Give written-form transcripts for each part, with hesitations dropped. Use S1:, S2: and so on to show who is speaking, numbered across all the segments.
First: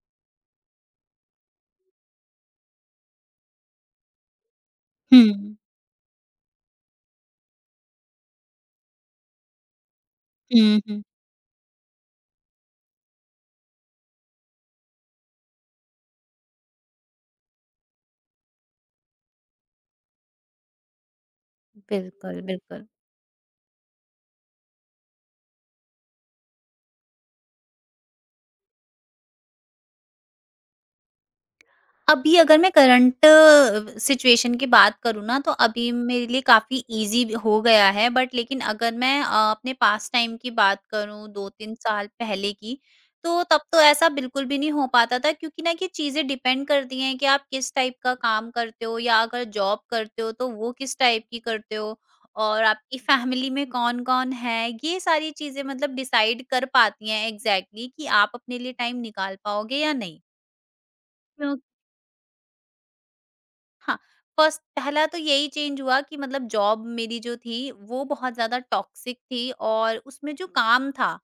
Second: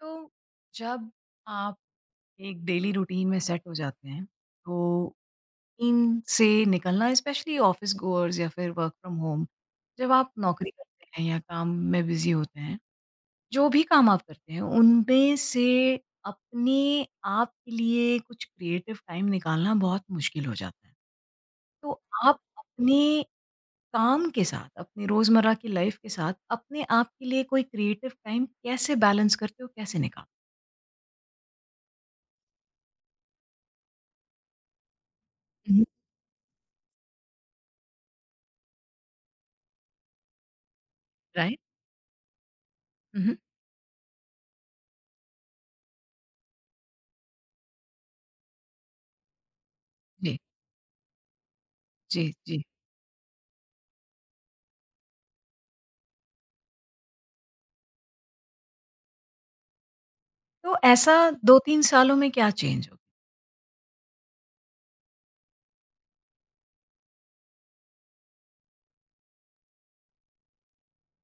S1: तो जब आप एक डेली रूटीन में सेट हो जाते हैं, तो
S2: हुँ।
S1: इन से निकलना स्पेशली ऑफिस गोअर्स या फिर वर्क फ्रॉम होम, जब आप
S2: हुँ,
S1: नौकरी
S2: हुँ, हुँ।
S1: करते हैं या काम में बिजी होते हैं, जो भी काम आप करते हैं उनमें से अपने आप के लिए कुछ क्रिएटिव टाइम निकालना बहुत मुश्किल हो जाता है। तो आप
S2: बिल्कुल, बिल्कुल।
S1: अपने काम के साथ, अपने रोजमर्रा की लाइफ के साथ, अपने आप के लिए कोई क्रिएटिव टाइम कैसे बैलेंस करते हो, कैसे निकालते?
S2: अभी अगर मैं करंट सिचुएशन की बात करूँ ना, तो अभी मेरे लिए काफ़ी ईज़ी भी हो गया है, बट लेकिन अगर मैं अपने पास्ट टाइम की बात करूँ
S1: राइट
S2: 2-3 साल पहले की,
S1: हो।
S2: तो तब तो ऐसा बिल्कुल भी नहीं हो पाता था। क्योंकि ना ये चीज़ें डिपेंड करती हैं कि आप किस टाइप का काम करते हो, या अगर जॉब करते हो
S1: जी
S2: तो वो किस टाइप की करते हो,
S1: जी, जी।
S2: और आपकी फैमिली में कौन-कौन है। ये सारी चीज़ें मतलब डिसाइड कर पाती हैं एग्ज़ैक्टली कि आप अपने लिए टाइम निकाल पाओगे या नहीं।
S1: तो ऐसा 2-3 सालों में क्या चेंज हो?
S2: हाँ, फर्स्ट पहला तो यही चेंज हुआ कि मतलब जॉब मेरी जो थी, वो बहुत ज़्यादा टॉक्सिक थी, और उसमें जो काम था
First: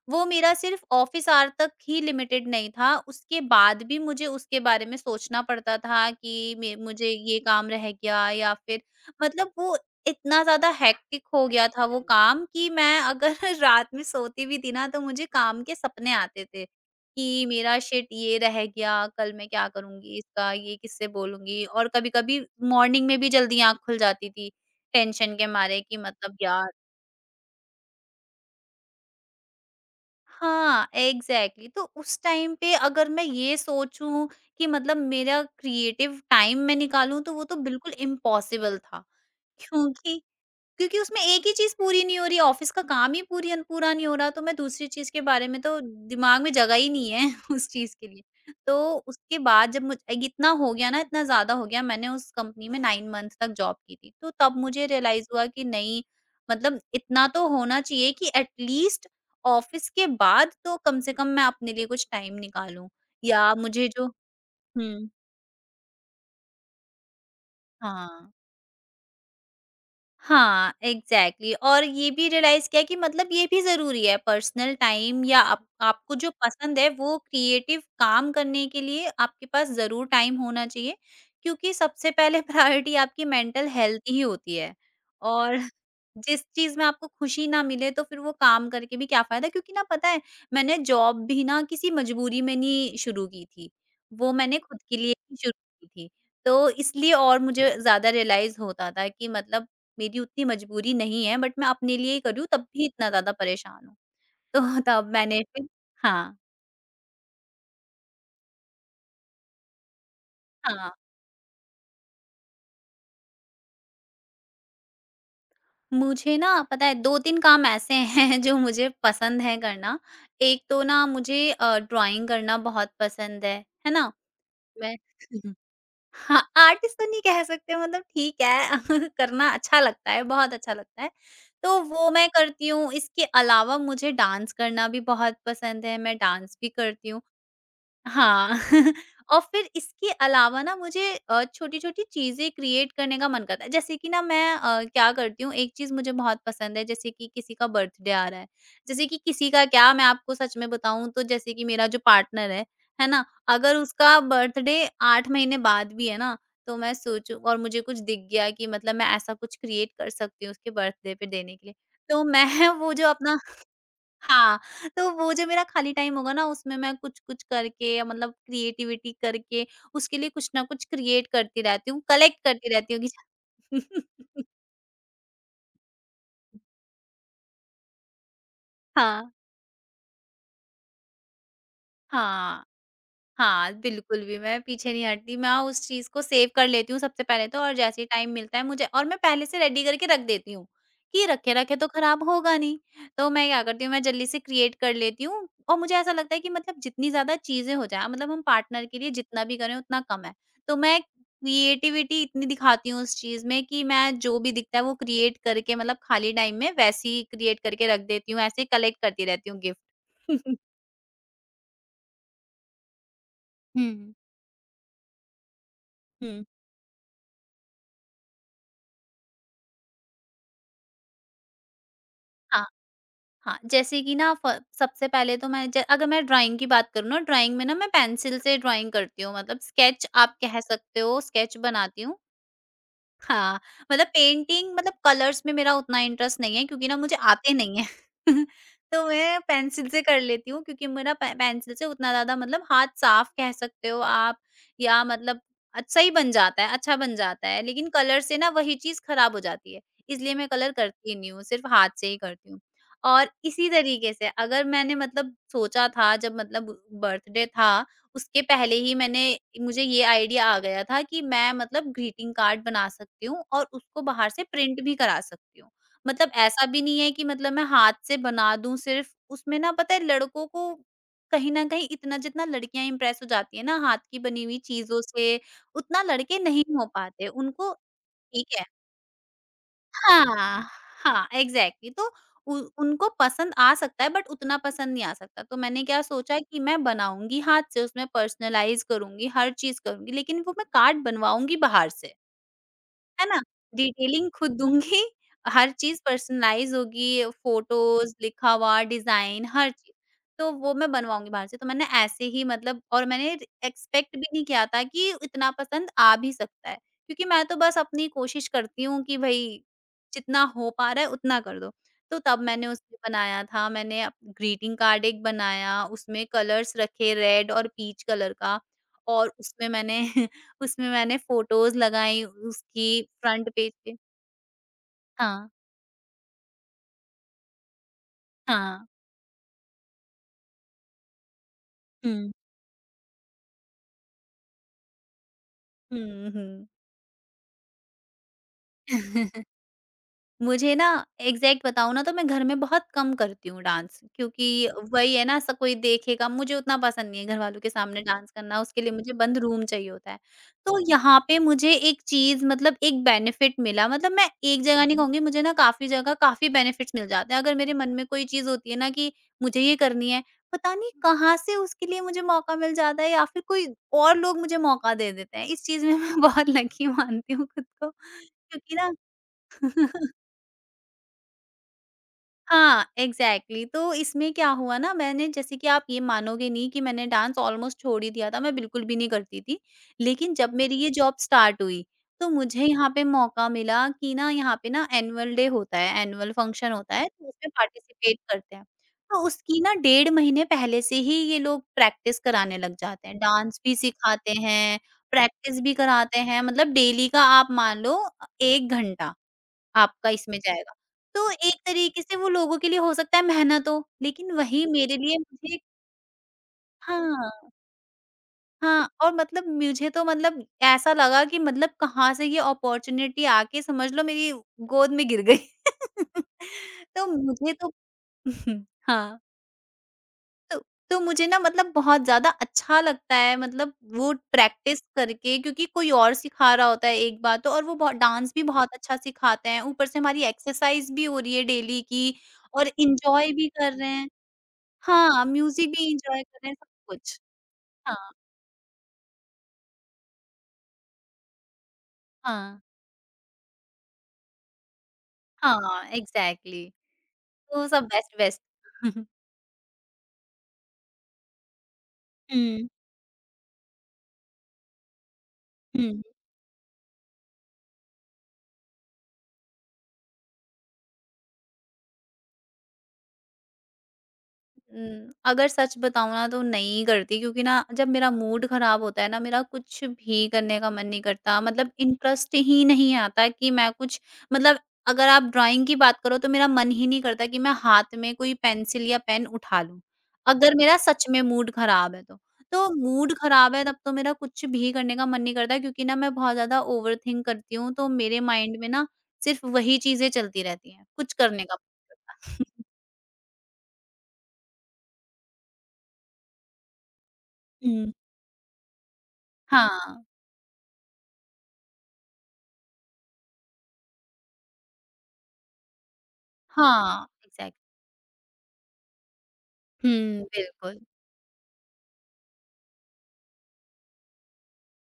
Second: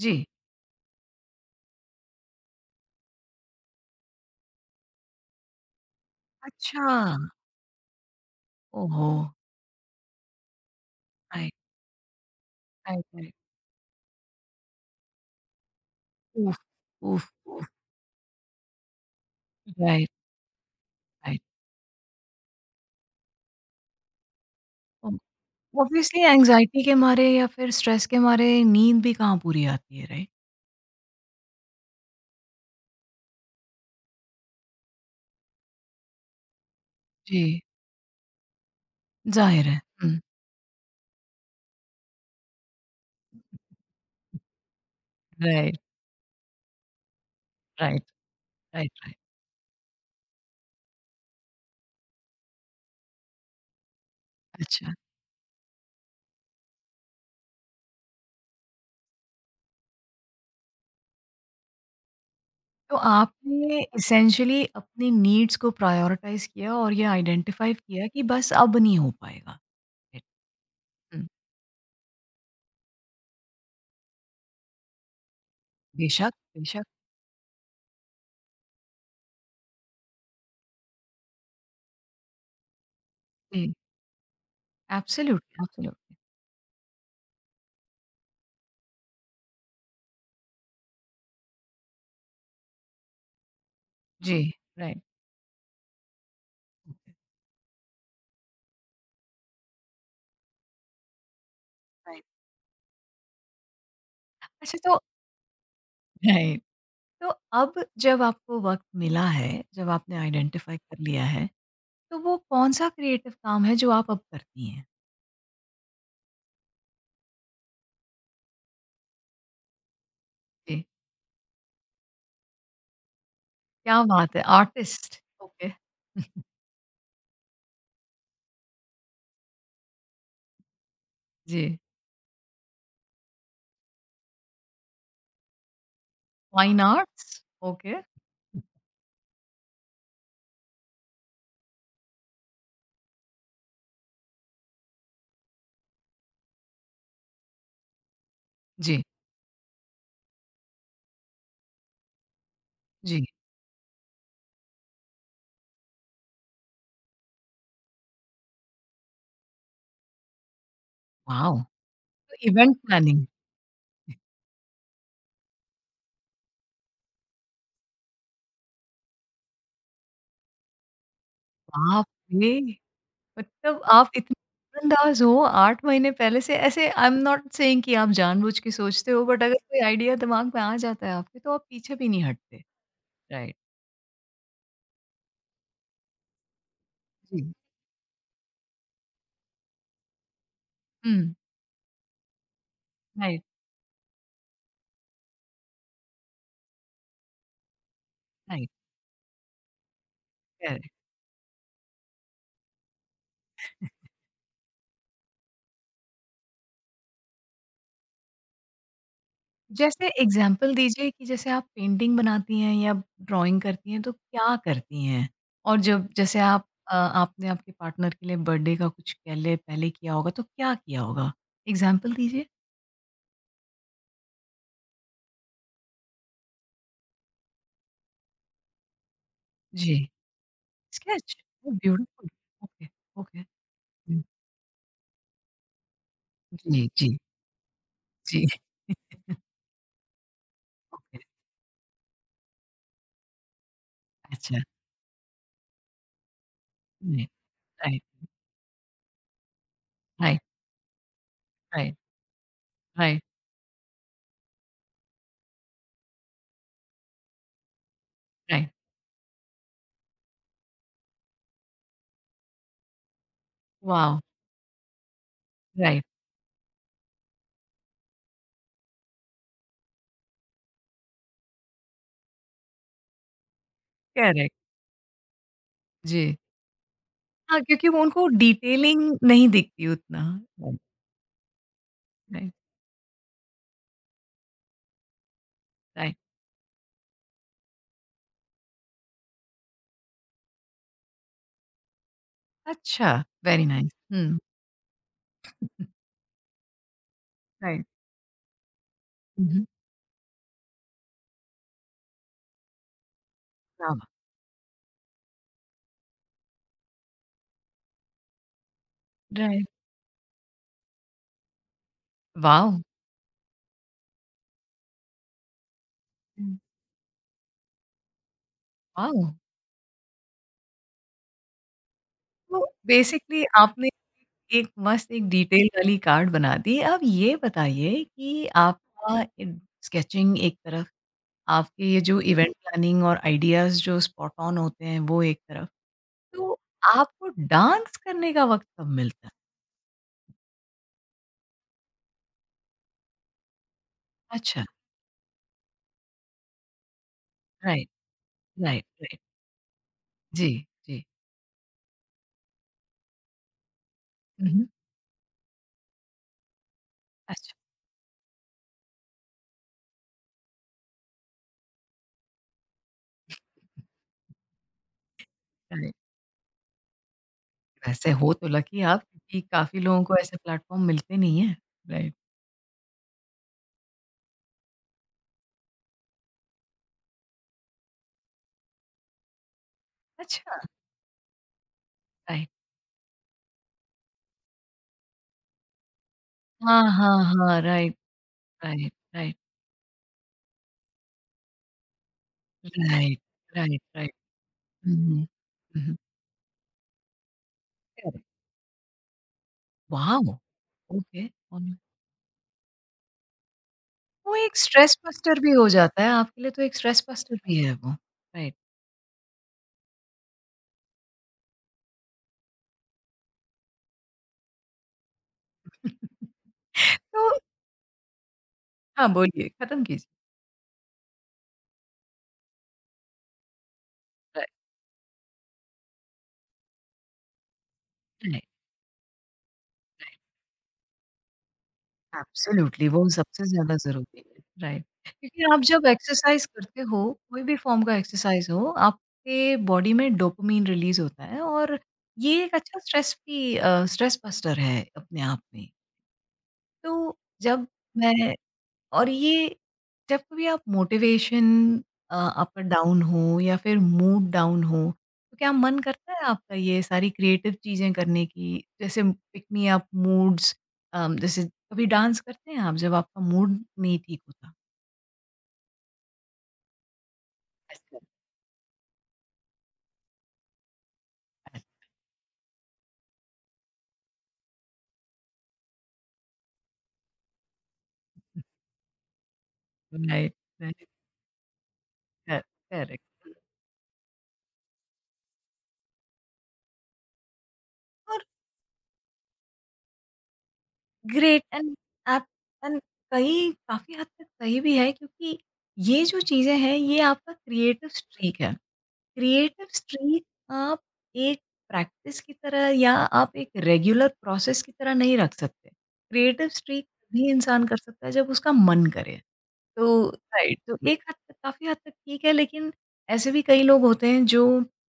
S1: जी।
S2: वो मेरा सिर्फ ऑफिस आवर तक ही लिमिटेड नहीं था, उसके बाद भी मुझे उसके बारे में सोचना पड़ता था कि मे
S1: अच्छा,
S2: मुझे ये काम रह गया, या फिर
S1: ओहो!
S2: मतलब वो इतना ज़्यादा हेक्टिक हो
S1: राइट,
S2: गया था वो काम, कि मैं
S1: राइट, राइट।
S2: अगर रात में सोती भी थी ना, तो मुझे काम के सपने आते
S1: ऊफ,
S2: थे,
S1: ऊफ,
S2: कि
S1: ऊफ।
S2: मेरा शिट ये रह गया, कल मैं क्या
S1: राइट,
S2: करूँगी इसका, ये किससे
S1: राइट।
S2: बोलूँगी। और कभी-कभी मॉर्निंग में भी जल्दी आँख खुल जाती थी,
S1: ओ
S2: टेंशन के मारे कि
S1: ऑब्वियसली
S2: मतलब यार।
S1: एंग्ज़ायटी के मारे या फिर स्ट्रेस के मारे नींद भी कहाँ पूरी आती है, राइट?
S2: हाँ, एग्ज़ैक्टली। तो उस टाइम पे अगर मैं ये सोचूँ कि मतलब मेरा क्रिएटिव टाइम मैं निकालूँ, तो वो तो
S1: जी,
S2: बिल्कुल इम्पॉसिबल था।
S1: ज़ाहिर है। हुँ।
S2: क्योंकि क्योंकि उसमें एक ही चीज़ पूरी नहीं हो रही है, ऑफ़िस का काम ही पूरी अन पूरा नहीं हो रहा, तो मैं दूसरी चीज़ के बारे में,
S1: राइट,
S2: तो दिमाग में जगह ही नहीं है उस चीज़
S1: राइट,
S2: के लिए। तो
S1: राइट, राइट।
S2: उसके बाद जब मुझ एक इतना हो गया ना, इतना ज़्यादा हो गया, मैंने उस कंपनी में 9 मंथ तक जॉब की थी। तो तब मुझे
S1: अच्छा,
S2: रियलाइज़ हुआ कि नहीं, मतलब इतना तो होना चाहिए कि एट लीस्ट ऑफ़िस के बाद तो कम से कम मैं अपने लिए कुछ टाइम निकालूँ,
S1: तो
S2: या
S1: आपने
S2: मुझे जो।
S1: एसेंशियली
S2: हुँ,
S1: अपनी नीड्स को प्रायोरिटाइज़ किया और ये आइडेंटिफ़ाई किया कि
S2: हाँ।
S1: बस अब नहीं हो पाएगा।
S2: हाँ,
S1: हुँ,
S2: एग्ज़ैक्टली। और ये भी रियलाइज़ किया कि मतलब ये भी ज़रूरी है, पर्सनल टाइम, या आप आपको जो
S1: बेशक,
S2: पसंद
S1: बेशक।
S2: है वो क्रिएटिव काम करने के लिए आपके पास ज़रूर टाइम होना चाहिए, क्योंकि सबसे पहले प्रायोरिटी आपकी मेंटल
S1: जी,
S2: हेल्थ ही होती है। और
S1: एब्सोल्यूटली, एब्सोल्यूटली।
S2: जिस चीज़ में आपको खुशी ना मिले, तो फिर वो काम करके भी क्या फ़ायदा, क्योंकि ना पता है, मैंने जॉब भी ना किसी मजबूरी में नहीं शुरू की थी, वो
S1: जी,
S2: मैंने खुद के
S1: राइट।
S2: लिए ही शुरू की थी। तो इसलिए और मुझे ज़्यादा रियलाइज़ होता था कि मतलब मेरी उतनी मजबूरी नहीं है, बट मैं अपने लिए ही
S1: राइट।
S2: कर रही हूँ, तब भी इतना ज़्यादा परेशान हूँ। तो
S1: अच्छा तो
S2: तब मैंने फिर। हाँ,
S1: राइट, तो अब जब आपको वक़्त मिला है, जब आपने आइडेंटिफ़ाई
S2: हाँ।
S1: कर लिया है, तो वो कौन-सा क्रिएटिव काम है जो आप अब करती हैं?
S2: मुझे ना पता है, 2-3 काम ऐसे हैं जो मुझे पसंद है करना। एक तो
S1: जी,
S2: ना मुझे ड्राइंग करना बहुत पसंद है
S1: क्या
S2: ना?
S1: बात है!
S2: मैं
S1: आर्टिस्ट, ओके,
S2: हाँ, आर्टिस्ट तो नहीं कह सकते मतलब, ठीक है, करना अच्छा लगता है, बहुत अच्छा लगता है।
S1: जी,
S2: तो वो मैं करती हूँ, इसके अलावा मुझे डांस करना भी बहुत पसंद है, मैं डांस भी
S1: फाइन
S2: करती हूँ।
S1: आर्ट्स, ओके,
S2: हाँ और फिर इसके अलावा ना मुझे छोटी-छोटी चीज़ें क्रिएट करने का मन करता है। जैसे कि ना मैं क्या करती हूँ, एक चीज़ मुझे बहुत पसंद है, जैसे कि किसी का बर्थडे आ रहा है,
S1: जी,
S2: जैसे कि किसी का क्या, मैं आपको सच में बताऊँ तो जैसे कि मेरा जो पार्टनर है
S1: जी,
S2: ना? अगर उसका बर्थडे 8 महीने बाद भी है ना, तो मैं सोचूँ और मुझे कुछ दिख गया कि मतलब मैं ऐसा कुछ क्रिएट कर सकती हूँ उसके बर्थडे पे देने
S1: वॉव!
S2: के लिए। तो
S1: तो
S2: मैं
S1: इवेंट
S2: वो जो
S1: प्लानिंग,
S2: अपना। हाँ, तो वो जो मेरा खाली टाइम होगा ना, उसमें मैं कुछ-कुछ करके या मतलब क्रिएटिविटी करके उसके लिए कुछ ना कुछ क्रिएट करती रहती हूँ,
S1: बाप
S2: कलेक्ट
S1: रे!
S2: करती रहती हूँ कि।
S1: मतलब आप इतने नज़रअंदाज हो। 8 महीने पहले से ऐसे आई एम नॉट सेइंग कि आप जानबूझ के सोचते हो,
S2: हाँ,
S1: बट अगर कोई आइडिया दिमाग में आ जाता है आपके, तो आप पीछे भी नहीं हटते।
S2: हाँ।
S1: राइट।
S2: हाँ, बिल्कुल भी मैं पीछे नहीं हटती, मैं उस चीज़ को सेव कर लेती हूँ सबसे पहले
S1: जी।
S2: तो, और जैसे ही टाइम मिलता है मुझे, और मैं पहले से रेडी करके रख देती हूँ, कि
S1: हुँ,
S2: रखे-रखे तो खराब होगा नहीं। तो
S1: राइट,
S2: मैं क्या करती हूँ, मैं जल्दी से क्रिएट कर लेती हूँ। और मुझे ऐसा लगता है कि मतलब जितनी ज़्यादा चीज़ें हो जाएँ, मतलब हम
S1: राइट,
S2: पार्टनर के लिए जितना भी करें उतना कम है। तो
S1: करेक्ट।
S2: मैं क्रिएटिविटी इतनी दिखाती हूँ उस चीज़ में, कि मैं जो भी दिखता है वो क्रिएट करके मतलब खाली टाइम में वैसे ही क्रिएट करके रख देती हूँ, ऐसे ही कलेक्ट करती रहती हूँ
S1: जैसे
S2: गिफ्ट।
S1: एग्ज़ाम्पल दीजिए कि जैसे आप पेंटिंग बनाती हैं या ड्राइंग करती हैं, तो
S2: हुँ।
S1: क्या करती हैं? और जब जैसे
S2: हुँ।
S1: आप, आपने आपके पार्टनर के लिए बर्थडे का कुछ पहले पहले किया होगा, तो क्या किया होगा? एग्ज़ाम्पल दीजिए।
S2: हाँ, जैसे कि ना फ सबसे पहले तो मैं ज अगर मैं ड्राइंग की बात करूँ ना, ड्राइंग में ना मैं पेंसिल से ड्राइंग करती हूँ, मतलब
S1: जी,
S2: स्केच आप कह सकते हो,
S1: स्केच?
S2: स्केच
S1: ओह
S2: बनाती हूँ।
S1: ब्यूटीफुल! Okay, okay.
S2: हाँ, मतलब
S1: हुँ,
S2: पेंटिंग, मतलब कलर्स में मेरा उतना इंटरेस्ट नहीं है,
S1: जी,
S2: क्योंकि ना
S1: जी,
S2: मुझे आते नहीं हैं।
S1: जी।
S2: तो मैं पेंसिल से कर लेती हूँ, क्योंकि मेरा
S1: ओके,
S2: पे पेंसिल से उतना ज़्यादा मतलब हाथ साफ कह सकते हो आप,
S1: अच्छा।
S2: या मतलब अच्छा ही बन जाता है, अच्छा बन
S1: राइट,
S2: जाता है। लेकिन
S1: राइट,
S2: कलर से ना वही चीज़ खराब हो जाती है, इसलिए
S1: राइट,
S2: मैं कलर करती ही नहीं हूँ, सिर्फ हाथ
S1: राइट,
S2: से ही करती हूँ।
S1: राइट,
S2: और इसी तरीके से अगर मैंने मतलब सोचा था, जब मतलब बर्थडे था, उसके
S1: राइट।
S2: पहले ही मैंने मुझे ये आइडिया आ गया था कि मैं मतलब ग्रीटिंग कार्ड बना सकती हूँ, और उसको
S1: वॉव!
S2: बाहर से प्रिंट भी करा सकती हूँ।
S1: राइट,
S2: मतलब ऐसा भी नहीं है कि मतलब मैं हाथ से बना दूँ सिर्फ़, उसमें ना पता है लड़कों को कहीं न कहीं इतना जितना लड़कियाँ इम्प्रेस हो जाती हैं ना हाथ की बनी
S1: करेक्ट।
S2: हुई चीज़ों से, उतना
S1: जी।
S2: लड़के नहीं हो पाते।
S1: हाँ,
S2: उनको
S1: क्योंकि वो उनको
S2: ठीक है,
S1: डिटेलिंग नहीं दिखती उतना।
S2: हाँ,
S1: हुँ।
S2: हाँ, एग्ज़ैक्टली। तो
S1: राइट,
S2: उ उनको पसंद आ सकता है, बट उतना पसंद नहीं आ सकता। तो मैंने क्या
S1: राइट।
S2: सोचा कि मैं बनाऊँगी हाथ से, उसमें पर्सनलाइज़ करूँगी, हर चीज़ करूँगी, लेकिन वो मैं कार्ड बनवाऊँगी बाहर से।
S1: अच्छा,
S2: है ना?
S1: Very nice.
S2: डिटेलिंग
S1: हुँ,
S2: खुद दूँगी, हर चीज़ पर्सनलाइज़ होगी,
S1: राइट।
S2: फोटोज़, लिखा हुआ, डिज़ाइन,
S1: हुँ, हुँ।
S2: हर चीज़। तो वो मैं बनवाऊँगी बाहर से। तो मैंने ऐसे ही मतलब, और मैंने
S1: हाँ।
S2: एक्सपेक्ट भी नहीं किया था कि इतना पसंद आ भी सकता है, क्योंकि मैं तो बस अपनी कोशिश करती हूँ कि भई,
S1: राइट।
S2: जितना हो पा रहा है उतना कर दो। तो तब मैंने
S1: वॉव!
S2: उसमें बनाया था, मैंने अप ग्रीटिंग कार्ड एक बनाया, उसमें
S1: हुँ।
S2: कलर्स रखे, रेड और पीच कलर का,
S1: वॉव!
S2: और उसमें मैंने उसमें मैंने फ़ोटोज़ लगाई
S1: तो
S2: उसकी
S1: बेसिकली
S2: फ्रंट पेज
S1: आपने
S2: पे।
S1: एक मस्त, एक
S2: हाँ,
S1: डिटेल वाली कार्ड बना दी। अब ये बताइए कि
S2: हाँ।
S1: आपका इन स्केचिंग एक तरफ, आपके ये जो
S2: हुँ।
S1: इवेंट प्लानिंग और आइडियाज़ जो स्पॉट ऑन होते हैं, वो एक तरफ।
S2: हुँ,
S1: तो
S2: हुँ।
S1: आपको डांस करने का वक़्त कब मिलता है?
S2: मुझे ना एग्ज़ैक्ट बताऊँ ना, तो मैं घर में बहुत कम करती हूँ डांस,
S1: अच्छा,
S2: क्योंकि वही है ना, स कोई देखेगा, मुझे उतना पसंद नहीं है घरवालों के
S1: राइट,
S2: सामने डांस करना, उसके
S1: राइट,
S2: लिए मुझे
S1: राइट।
S2: बंद रूम चाहिए होता है।
S1: जी,
S2: तो यहाँ पे मुझे एक चीज़ मतलब एक बेनिफिट मिला, मतलब मैं एक
S1: जी।
S2: जगह नहीं कहूँगी, मुझे ना काफ़ी जगह काफ़ी बेनिफिट्स मिल जाते हैं।
S1: अच्छा,
S2: अगर मेरे मन में कोई चीज़ होती है ना कि मुझे ये करनी है, पता नहीं कहाँ से उसके लिए मुझे मौका मिल जाता है, या फिर कोई और लोग मुझे मौका दे देते हैं। इस चीज़
S1: राइट।
S2: में मैं बहुत लकी मानती हूँ खुद को,
S1: वैसे हो तो
S2: क्योंकि
S1: लकी
S2: ना।
S1: आप, क्योंकि काफ़ी लोगों को ऐसे प्लेटफ़ॉर्म मिलते नहीं हैं, राइट।
S2: हाँ, एग्ज़ैक्टली। तो इसमें क्या हुआ ना, मैंने जैसे कि आप ये मानोगे नहीं कि मैंने डांस ऑलमोस्ट छोड़ ही दिया था, मैं बिल्कुल भी नहीं करती थी। लेकिन जब
S1: अच्छा,
S2: मेरी ये जॉब स्टार्ट हुई, तो
S1: राइट।
S2: मुझे यहाँ पे मौका मिला कि ना यहाँ पे ना एनुअल डे होता है, एनुअल फंक्शन
S1: हाँ,
S2: होता है,
S1: हाँ,
S2: तो उसमें
S1: हाँ, राइट,
S2: पार्टिसिपेट करते हैं।
S1: राइट,
S2: तो
S1: राइट,
S2: उसकी ना 1.5 महीने पहले से ही ये लोग प्रैक्टिस कराने लग जाते
S1: राइट,
S2: हैं, डांस भी
S1: राइट, राइट।
S2: सिखाते हैं,
S1: हुँ, हुँ।
S2: प्रैक्टिस भी
S1: हुँ, हुँ।
S2: कराते हैं, मतलब डेली का आप मान लो
S1: करेक्ट।
S2: 1 घंटा। आपका
S1: वॉव!
S2: इसमें जाएगा।
S1: ओके,
S2: तो एक
S1: हुँ।
S2: तरीके से वो लोगों के लिए हो सकता है मेहनत हो, लेकिन
S1: वो एक
S2: वही
S1: स्ट्रेस
S2: मेरे लिए
S1: बस्टर भी
S2: मुझे।
S1: हो जाता है, आपके लिए तो एक स्ट्रेस
S2: हाँ,
S1: बस्टर भी है वो, राइट।
S2: हाँ, और मतलब मुझे तो, मतलब ऐसा लगा कि मतलब कहाँ से ये अपॉर्च्युनिटी आके समझ लो मेरी गोद में गिर गई। तो
S1: तो
S2: मुझे तो
S1: हाँ,
S2: हाँ।
S1: बोलिए, खत्म कीजिए।
S2: तो तो मुझे ना मतलब बहुत ज़्यादा अच्छा लगता है, मतलब वो
S1: राइट,
S2: प्रैक्टिस करके, क्योंकि कोई और सिखा रहा होता है एक बार तो, और वो बहुत डांस भी
S1: राइट।
S2: बहुत अच्छा सिखाते हैं, ऊपर से हमारी एक्सरसाइज़ भी हो रही है डेली की, और
S1: एब्सोल्युटली, वो
S2: एन्जॉय
S1: सबसे
S2: भी कर
S1: ज़्यादा
S2: रहे हैं,
S1: ज़रूरी है, राइट।
S2: हाँ,
S1: क्योंकि आप
S2: म्यूज़िक
S1: जब
S2: भी एन्जॉय कर
S1: एक्सरसाइज़
S2: रहे हैं, सब
S1: करते हो,
S2: कुछ।
S1: कोई भी फ़ॉर्म का
S2: हाँ,
S1: एक्सरसाइज़ हो, आपके बॉडी में डोपामाइन रिलीज़ होता है और ये एक
S2: हाँ,
S1: अच्छा स्ट्रेस भी, स्ट्रेस बस्टर है अपने आप में।
S2: हाँ, एग्ज़ैक्टली,
S1: तो जब
S2: तो सब
S1: मैं
S2: बेस्ट-बेस्ट। हुँ,
S1: और ये जब कभी आप मोटिवेशन अप
S2: हुँ,
S1: डाउन हो या फिर मूड डाउन हो, तो क्या मन
S2: हुँ।
S1: करता है आपका ये सारी क्रिएटिव चीजें करने की, जैसे पिक मी अप मूड्स, जैसे कभी डांस करते हैं आप जब आपका मूड नहीं ठीक होता?
S2: अगर सच बताऊँ ना, तो नहीं करती, क्योंकि ना जब
S1: अच्छा,
S2: मेरा मूड खराब होता है ना, मेरा कुछ भी करने का मन नहीं करता,
S1: अच्छा।
S2: मतलब इंटरेस्ट ही नहीं आता कि मैं कुछ, मतलब अगर आप ड्राइंग की बात करो तो मेरा मन ही नहीं करता कि मैं हाथ में कोई पेंसिल या पेन उठा लूँ,
S1: राइट,
S2: अगर मेरा
S1: राइट,
S2: सच में मूड खराब है तो।
S1: कर-
S2: तो मूड
S1: करेक्ट।
S2: खराब है तब तो मेरा कुछ भी करने का मन नहीं करता, क्योंकि ना मैं बहुत ज़्यादा ओवरथिंक करती हूँ, तो
S1: और
S2: मेरे माइंड में ना सिर्फ़ वही चीज़ें चलती रहती हैं, कुछ
S1: ग्रेट
S2: करने का
S1: एंड आप एंड कई काफी हद तक सही भी है, क्योंकि ये जो चीजें हैं, ये आपका क्रिएटिव
S2: हुँ,
S1: स्ट्रीक है, क्रिएटिव
S2: हाँ,
S1: स्ट्रीक। आप एक प्रैक्टिस की तरह, या आप एक रेगुलर प्रोसेस की तरह नहीं रख सकते। क्रिएटिव स्ट्रीक
S2: हाँ,
S1: तभी
S2: एग्ज़ैक्ट
S1: इंसान कर सकता है जब उसका मन करे। तो
S2: हुँ,
S1: राइट। तो
S2: बिल्कुल।
S1: एक हद तक, काफ़ी हद तक ठीक है, लेकिन ऐसे भी कई लोग होते हैं जो,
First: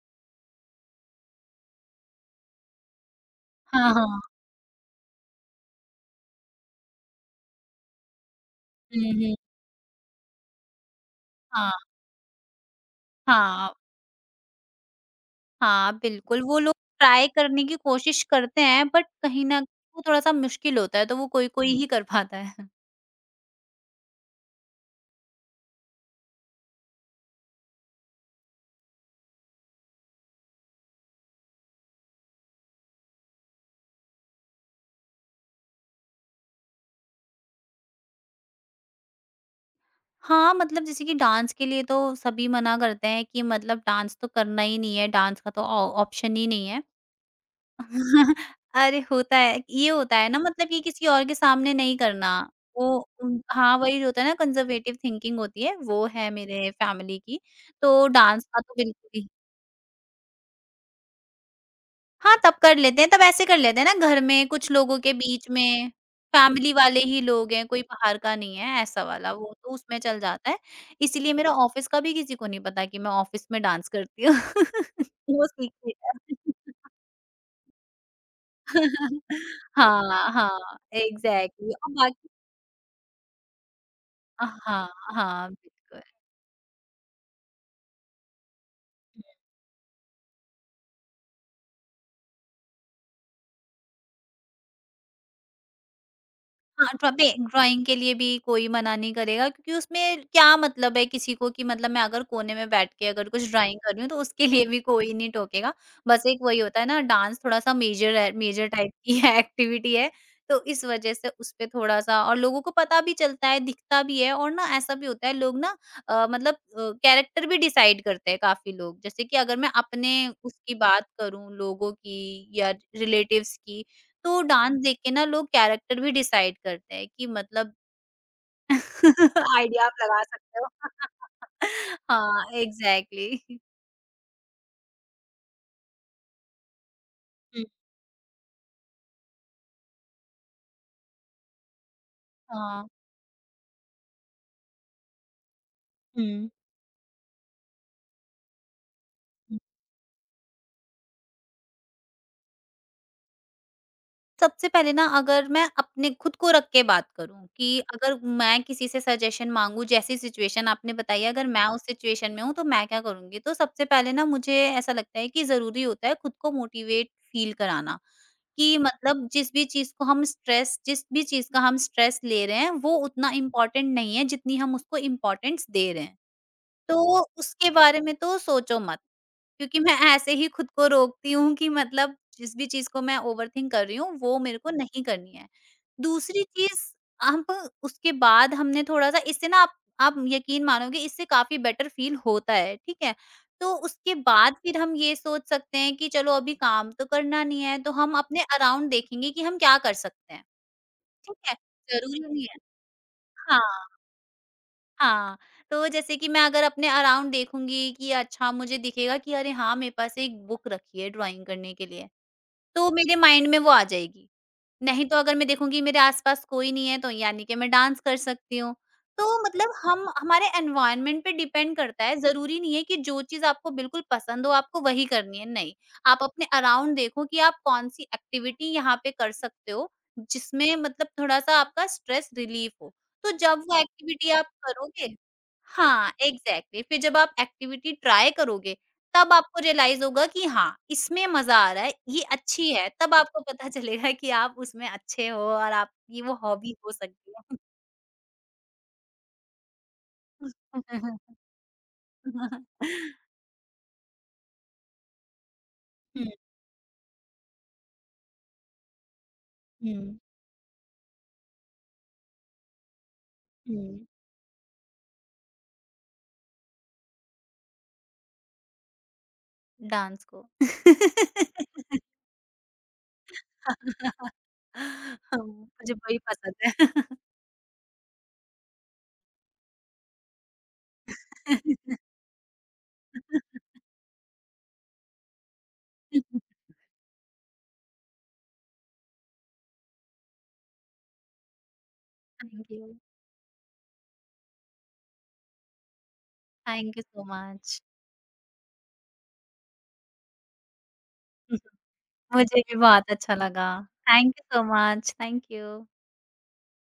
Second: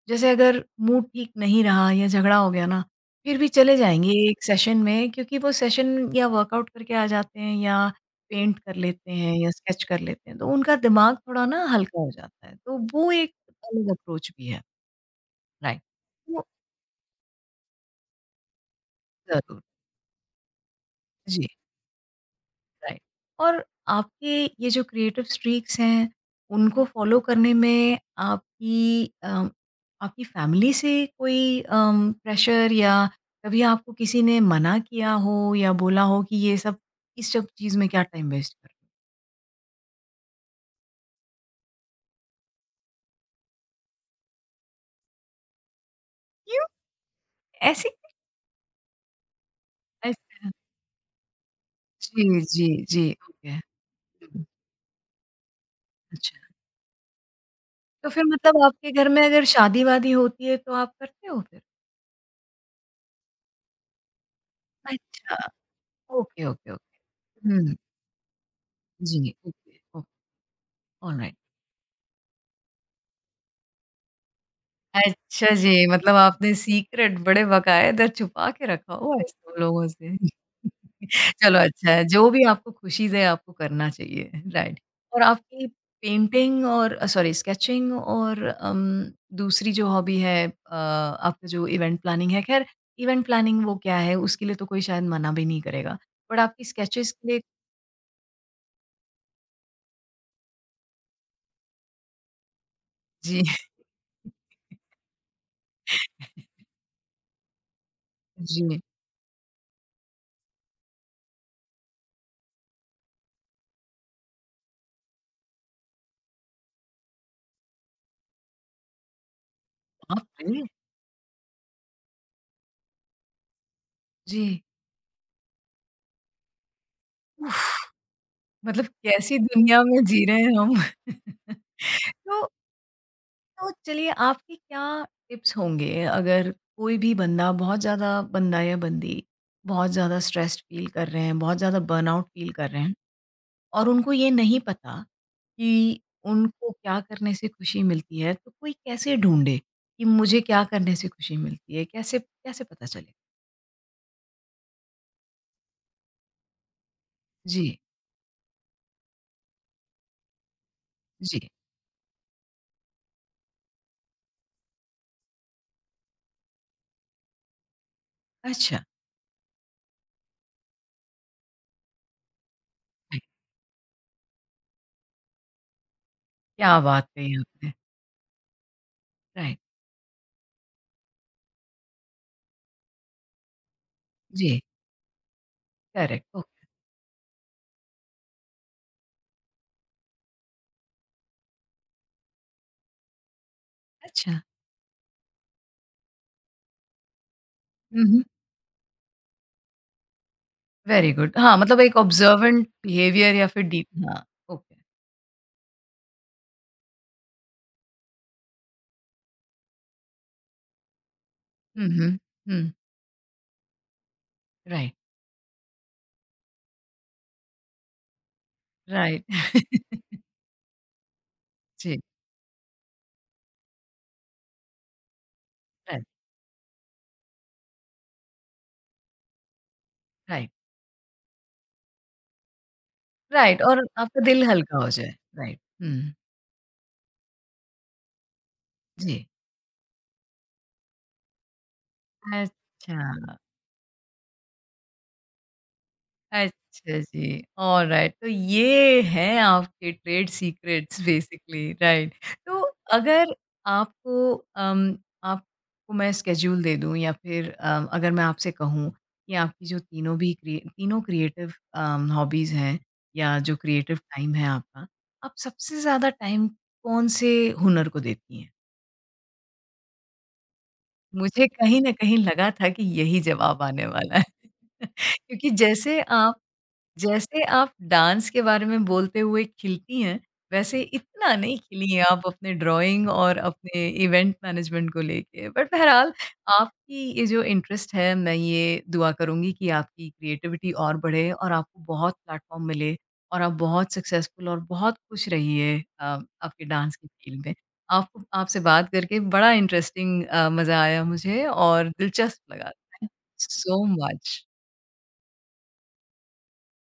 S1: जैसे अगर मूड ठीक नहीं रहा या झगड़ा हो गया ना, फिर भी चले
S2: हाँ,
S1: जाएंगे
S2: हाँ।
S1: एक सेशन में, क्योंकि वो सेशन या वर्कआउट करके आ जाते हैं या पेंट कर लेते
S2: हुँ,
S1: हैं
S2: हुँ।
S1: या स्केच कर लेते हैं, तो उनका दिमाग थोड़ा ना
S2: हाँ,
S1: हल्का हो जाता है, तो वो एक
S2: हाँ,
S1: अलग अप्रोच भी है, राइट।
S2: हाँ, बिल्कुल।
S1: वो
S2: वो लोग ट्राई करने की कोशिश करते हैं बट कहीं न
S1: जरूर।
S2: वो थोड़ा-सा मुश्किल होता है तो वो
S1: जी,
S2: कोई-कोई ही कर पाता है।
S1: राइट। और आपके ये जो क्रिएटिव स्ट्रीक्स हैं, उनको फॉलो करने में आपकी, आपकी फैमिली से कोई प्रेशर, या कभी आपको किसी ने मना किया हो या बोला हो कि ये सब, इस सब चीज में क्या टाइम वेस्ट कर रहे हो?
S2: हाँ, मतलब जैसे कि डांस के लिए तो सभी मना करते हैं कि मतलब डांस तो करना ही नहीं है, डांस का तो ऑ ऑप्शन ही
S1: क्यों,
S2: नहीं है।
S1: ऐसी?
S2: अरे! होता है, ये होता है ना,
S1: अच्छा
S2: मतलब ये किसी और के सामने नहीं
S1: जी,
S2: करना।
S1: जी
S2: वो
S1: जी, ओके,
S2: हाँ, वही होता है ना,
S1: हम्म,
S2: कंज़र्वेटिव थिंकिंग होती है, वो है
S1: अच्छा।
S2: मेरे फैमिली की। तो
S1: तो फिर
S2: डांस
S1: मतलब
S2: का तो
S1: आपके घर
S2: बिल्कुल
S1: में
S2: ही
S1: अगर शादी वादी होती है तो आप करते हो फिर?
S2: हाँ, तब कर लेते हैं, तब ऐसे कर लेते हैं ना घर में कुछ लोगों के
S1: अच्छा,
S2: बीच में,
S1: ओके ओके
S2: फैमिली
S1: ओके,
S2: वाले ही लोग हैं,
S1: हम्म,
S2: कोई बाहर का नहीं है, ऐसा
S1: जी,
S2: वाला, वो तो
S1: ओके
S2: उसमें
S1: ओके,
S2: चल जाता है। इसीलिए
S1: ऑलराइट।
S2: मेरा ऑफ़िस का भी किसी को नहीं पता कि मैं ऑफ़िस में डांस करती हूँ, वो
S1: अच्छा
S2: सीख
S1: जी,
S2: लेगा।
S1: मतलब आपने सीक्रेट बड़े बाकायदा छुपा के रखा हुआ है सब लोगों से।
S2: हाँ, हाँ,
S1: चलो
S2: एग्ज़ैक्टली
S1: अच्छा
S2: और
S1: है, जो
S2: बाकी
S1: भी आपको खुशी दे आपको करना चाहिए, राइट।
S2: हाँ,
S1: और
S2: हाँ,
S1: आपकी
S2: बिल्कुल।
S1: पेंटिंग और, सॉरी, स्केचिंग और, दूसरी जो हॉबी है, आपका जो इवेंट प्लानिंग है, ख़ैर इवेंट प्लानिंग वो क्या है, उसके लिए तो कोई शायद मना भी नहीं करेगा। बट आपकी
S2: हाँ,
S1: स्केचेज़ के लिए?
S2: ड्राइंग के लिए भी कोई मना नहीं करेगा क्योंकि उसमें क्या मतलब है किसी को कि मतलब मैं अगर कोने में बैठ के अगर
S1: जी,
S2: कुछ ड्राइंग कर रही हूँ तो उसके लिए भी कोई नहीं टोकेगा। बस एक वही होता है ना, डांस थोड़ा-सा मेजर है, मेजर
S1: जी।
S2: टाइप की है, एक्टिविटी है, तो इस वजह से उस पे थोड़ा-सा और लोगों को पता भी चलता है, दिखता भी है और ना ऐसा भी होता है लोग ना अ, मतलब अ, कैरेक्टर भी डिसाइड करते हैं काफ़ी लोग। जैसे कि अगर मैं अपने
S1: बाप रे!
S2: उसकी बात करूँ लोगों की या रिलेटिव्स की तो
S1: जी।
S2: डांस देख के ना लोग कैरेक्टर भी डिसाइड करते हैं कि मतलब
S1: उफ़! मतलब कैसी दुनिया
S2: आइडिया आप
S1: में
S2: लगा
S1: जी रहे हैं
S2: सकते हो।
S1: हम।
S2: हाँ,
S1: तो
S2: एग्ज़ैक्टली।
S1: तो चलिए, आपके क्या टिप्स होंगे अगर कोई भी बंदा
S2: हुँ।
S1: बहुत ज़्यादा, बंदा या बंदी बहुत ज़्यादा स्ट्रेस्ड फील कर रहे हैं, बहुत ज़्यादा बर्नआउट फील कर रहे
S2: हाँ।
S1: हैं, और उनको ये नहीं पता कि
S2: हुँ,
S1: उनको क्या करने से खुशी मिलती है, तो कोई कैसे ढूंढे
S2: हुँ।
S1: कि मुझे क्या करने से खुशी मिलती है, कैसे कैसे पता चले?
S2: सबसे पहले ना अगर मैं अपने खुद को रख के बात करूँ
S1: जी,
S2: कि अगर मैं किसी से सजेशन माँगूँ जैसी सिचुएशन आपने बताई,
S1: जी,
S2: अगर मैं उस सिचुएशन में हूँ तो मैं क्या करूँगी? तो सबसे पहले ना मुझे ऐसा लगता है कि ज़रूरी होता है खुद को मोटिवेट फ़ील कराना। कि
S1: अच्छा।
S2: मतलब जिस भी चीज़ का हम स्ट्रेस ले रहे हैं, वो उतना इम्पोर्टेंट नहीं है जितनी हम उसको इम्पोर्टेंस दे रहे हैं।
S1: क्या बात
S2: तो
S1: कही
S2: उसके
S1: आपने!
S2: बारे में तो सोचो मत।
S1: राइट।
S2: क्योंकि मैं ऐसे ही खुद को रोकती हूँ कि मतलब जिस भी चीज़ को मैं ओवरथिंक कर रही हूँ वो मेरे
S1: जी,
S2: को नहीं करनी है।
S1: करेक्ट,
S2: दूसरी
S1: ओके,
S2: चीज़, हम उसके बाद हमने थोड़ा-सा इससे ना आप यकीन मानोगे, इससे काफ़ी बेटर फ़ील होता है, ठीक है? तो उसके
S1: अच्छा,
S2: बाद फिर हम ये सोच सकते हैं कि चलो अभी काम तो करना नहीं है, तो हम अपने अराउंड देखेंगे कि हम क्या कर सकते हैं,
S1: वेरी
S2: ठीक
S1: गुड।
S2: है?
S1: हाँ, मतलब एक
S2: ज़रूरी नहीं है
S1: ऑब्जर्वेंट बिहेवियर, या फिर डीप।
S2: हाँ।
S1: हाँ, ओके।
S2: हाँ, तो जैसे कि मैं अगर अपने अराउंड देखूँगी कि अच्छा मुझे दिखेगा कि अरे हाँ, मेरे पास एक बुक रखी है ड्राइंग करने के
S1: हुँ,
S2: लिए,
S1: हुँ, हुँ।
S2: तो मेरे माइंड में वो आ जाएगी।
S1: राइट,
S2: नहीं तो अगर मैं देखूँगी मेरे आस-पास कोई नहीं है तो यानी कि मैं डांस कर सकती हूँ।
S1: राइट।
S2: तो मतलब हम, हमारे एनवायरनमेंट पे डिपेंड
S1: जी,
S2: करता है, ज़रूरी नहीं है कि जो चीज़ आपको बिल्कुल पसंद हो आपको वही करनी है, नहीं।
S1: राइट,
S2: आप अपने अराउंड देखो कि आप कौन-सी एक्टिविटी यहाँ पे कर सकते हो,
S1: राइट,
S2: जिसमें मतलब थोड़ा-सा आपका स्ट्रेस रिलीफ़ हो। तो जब
S1: राइट,
S2: वो
S1: और आपका
S2: एक्टिविटी
S1: दिल
S2: आप
S1: हल्का हो जाए।
S2: करोगे,
S1: राइट, हुँ,
S2: हाँ, एग्ज़ैक्टली, फिर जब आप एक्टिविटी ट्राय करोगे
S1: जी।
S2: तब आपको रियलाइज़ होगा कि हाँ, इसमें मज़ा आ रहा है, ये अच्छी है, तब
S1: अच्छा।
S2: आपको पता चलेगा कि आप उसमें अच्छे हो और आपकी वो हॉबी हो
S1: अच्छा
S2: सकती
S1: जी,
S2: है।
S1: ऑलराइट, तो ये हैं आपके ट्रेड सीक्रेट्स बेसिकली, राइट। तो अगर आपको, आपको मैं
S2: हुँ, हुँ,
S1: स्केड्यूल दे दूँ या फिर, अगर मैं आपसे कहूँ कि आपकी जो तीनों भी, क्रिए तीनों क्रिएटिव, हॉबीज़ हैं, या जो क्रिएटिव
S2: हुँ।
S1: टाइम है आपका, आप सबसे ज़्यादा टाइम कौन-से हुनर को देती हैं?
S2: डांस को।
S1: मुझे कहीं न कहीं लगा था कि यही जवाब आने वाला है।
S2: हाँ,
S1: क्योंकि
S2: मुझे
S1: जैसे
S2: वही
S1: आप,
S2: पसंद है।
S1: जैसे आप डांस के बारे में बोलते हुए खिलती हैं, वैसे इतना नहीं खिली हैं आप अपने ड्राइंग और अपने इवेंट मैनेजमेंट को लेके। बट बहरहाल, आपकी ये जो इंटरेस्ट है, मैं ये दुआ करूँगी कि आपकी क्रिएटिविटी और बढ़े और आपको बहुत प्लेटफ़ॉर्म
S2: थैंक यू,
S1: मिले, और आप बहुत सक्सेसफुल और बहुत खुश रहिए, आपके डांस
S2: थैंक यू
S1: की
S2: सो
S1: फ़ील्ड में।
S2: मच।
S1: आपको, आपसे बात करके बड़ा इंटरेस्टिंग, मज़ा आया मुझे और दिलचस्प
S2: मुझे
S1: लगा।
S2: भी
S1: थैंक यू
S2: बहुत अच्छा लगा।
S1: So
S2: thank you
S1: much.
S2: So much, thank you.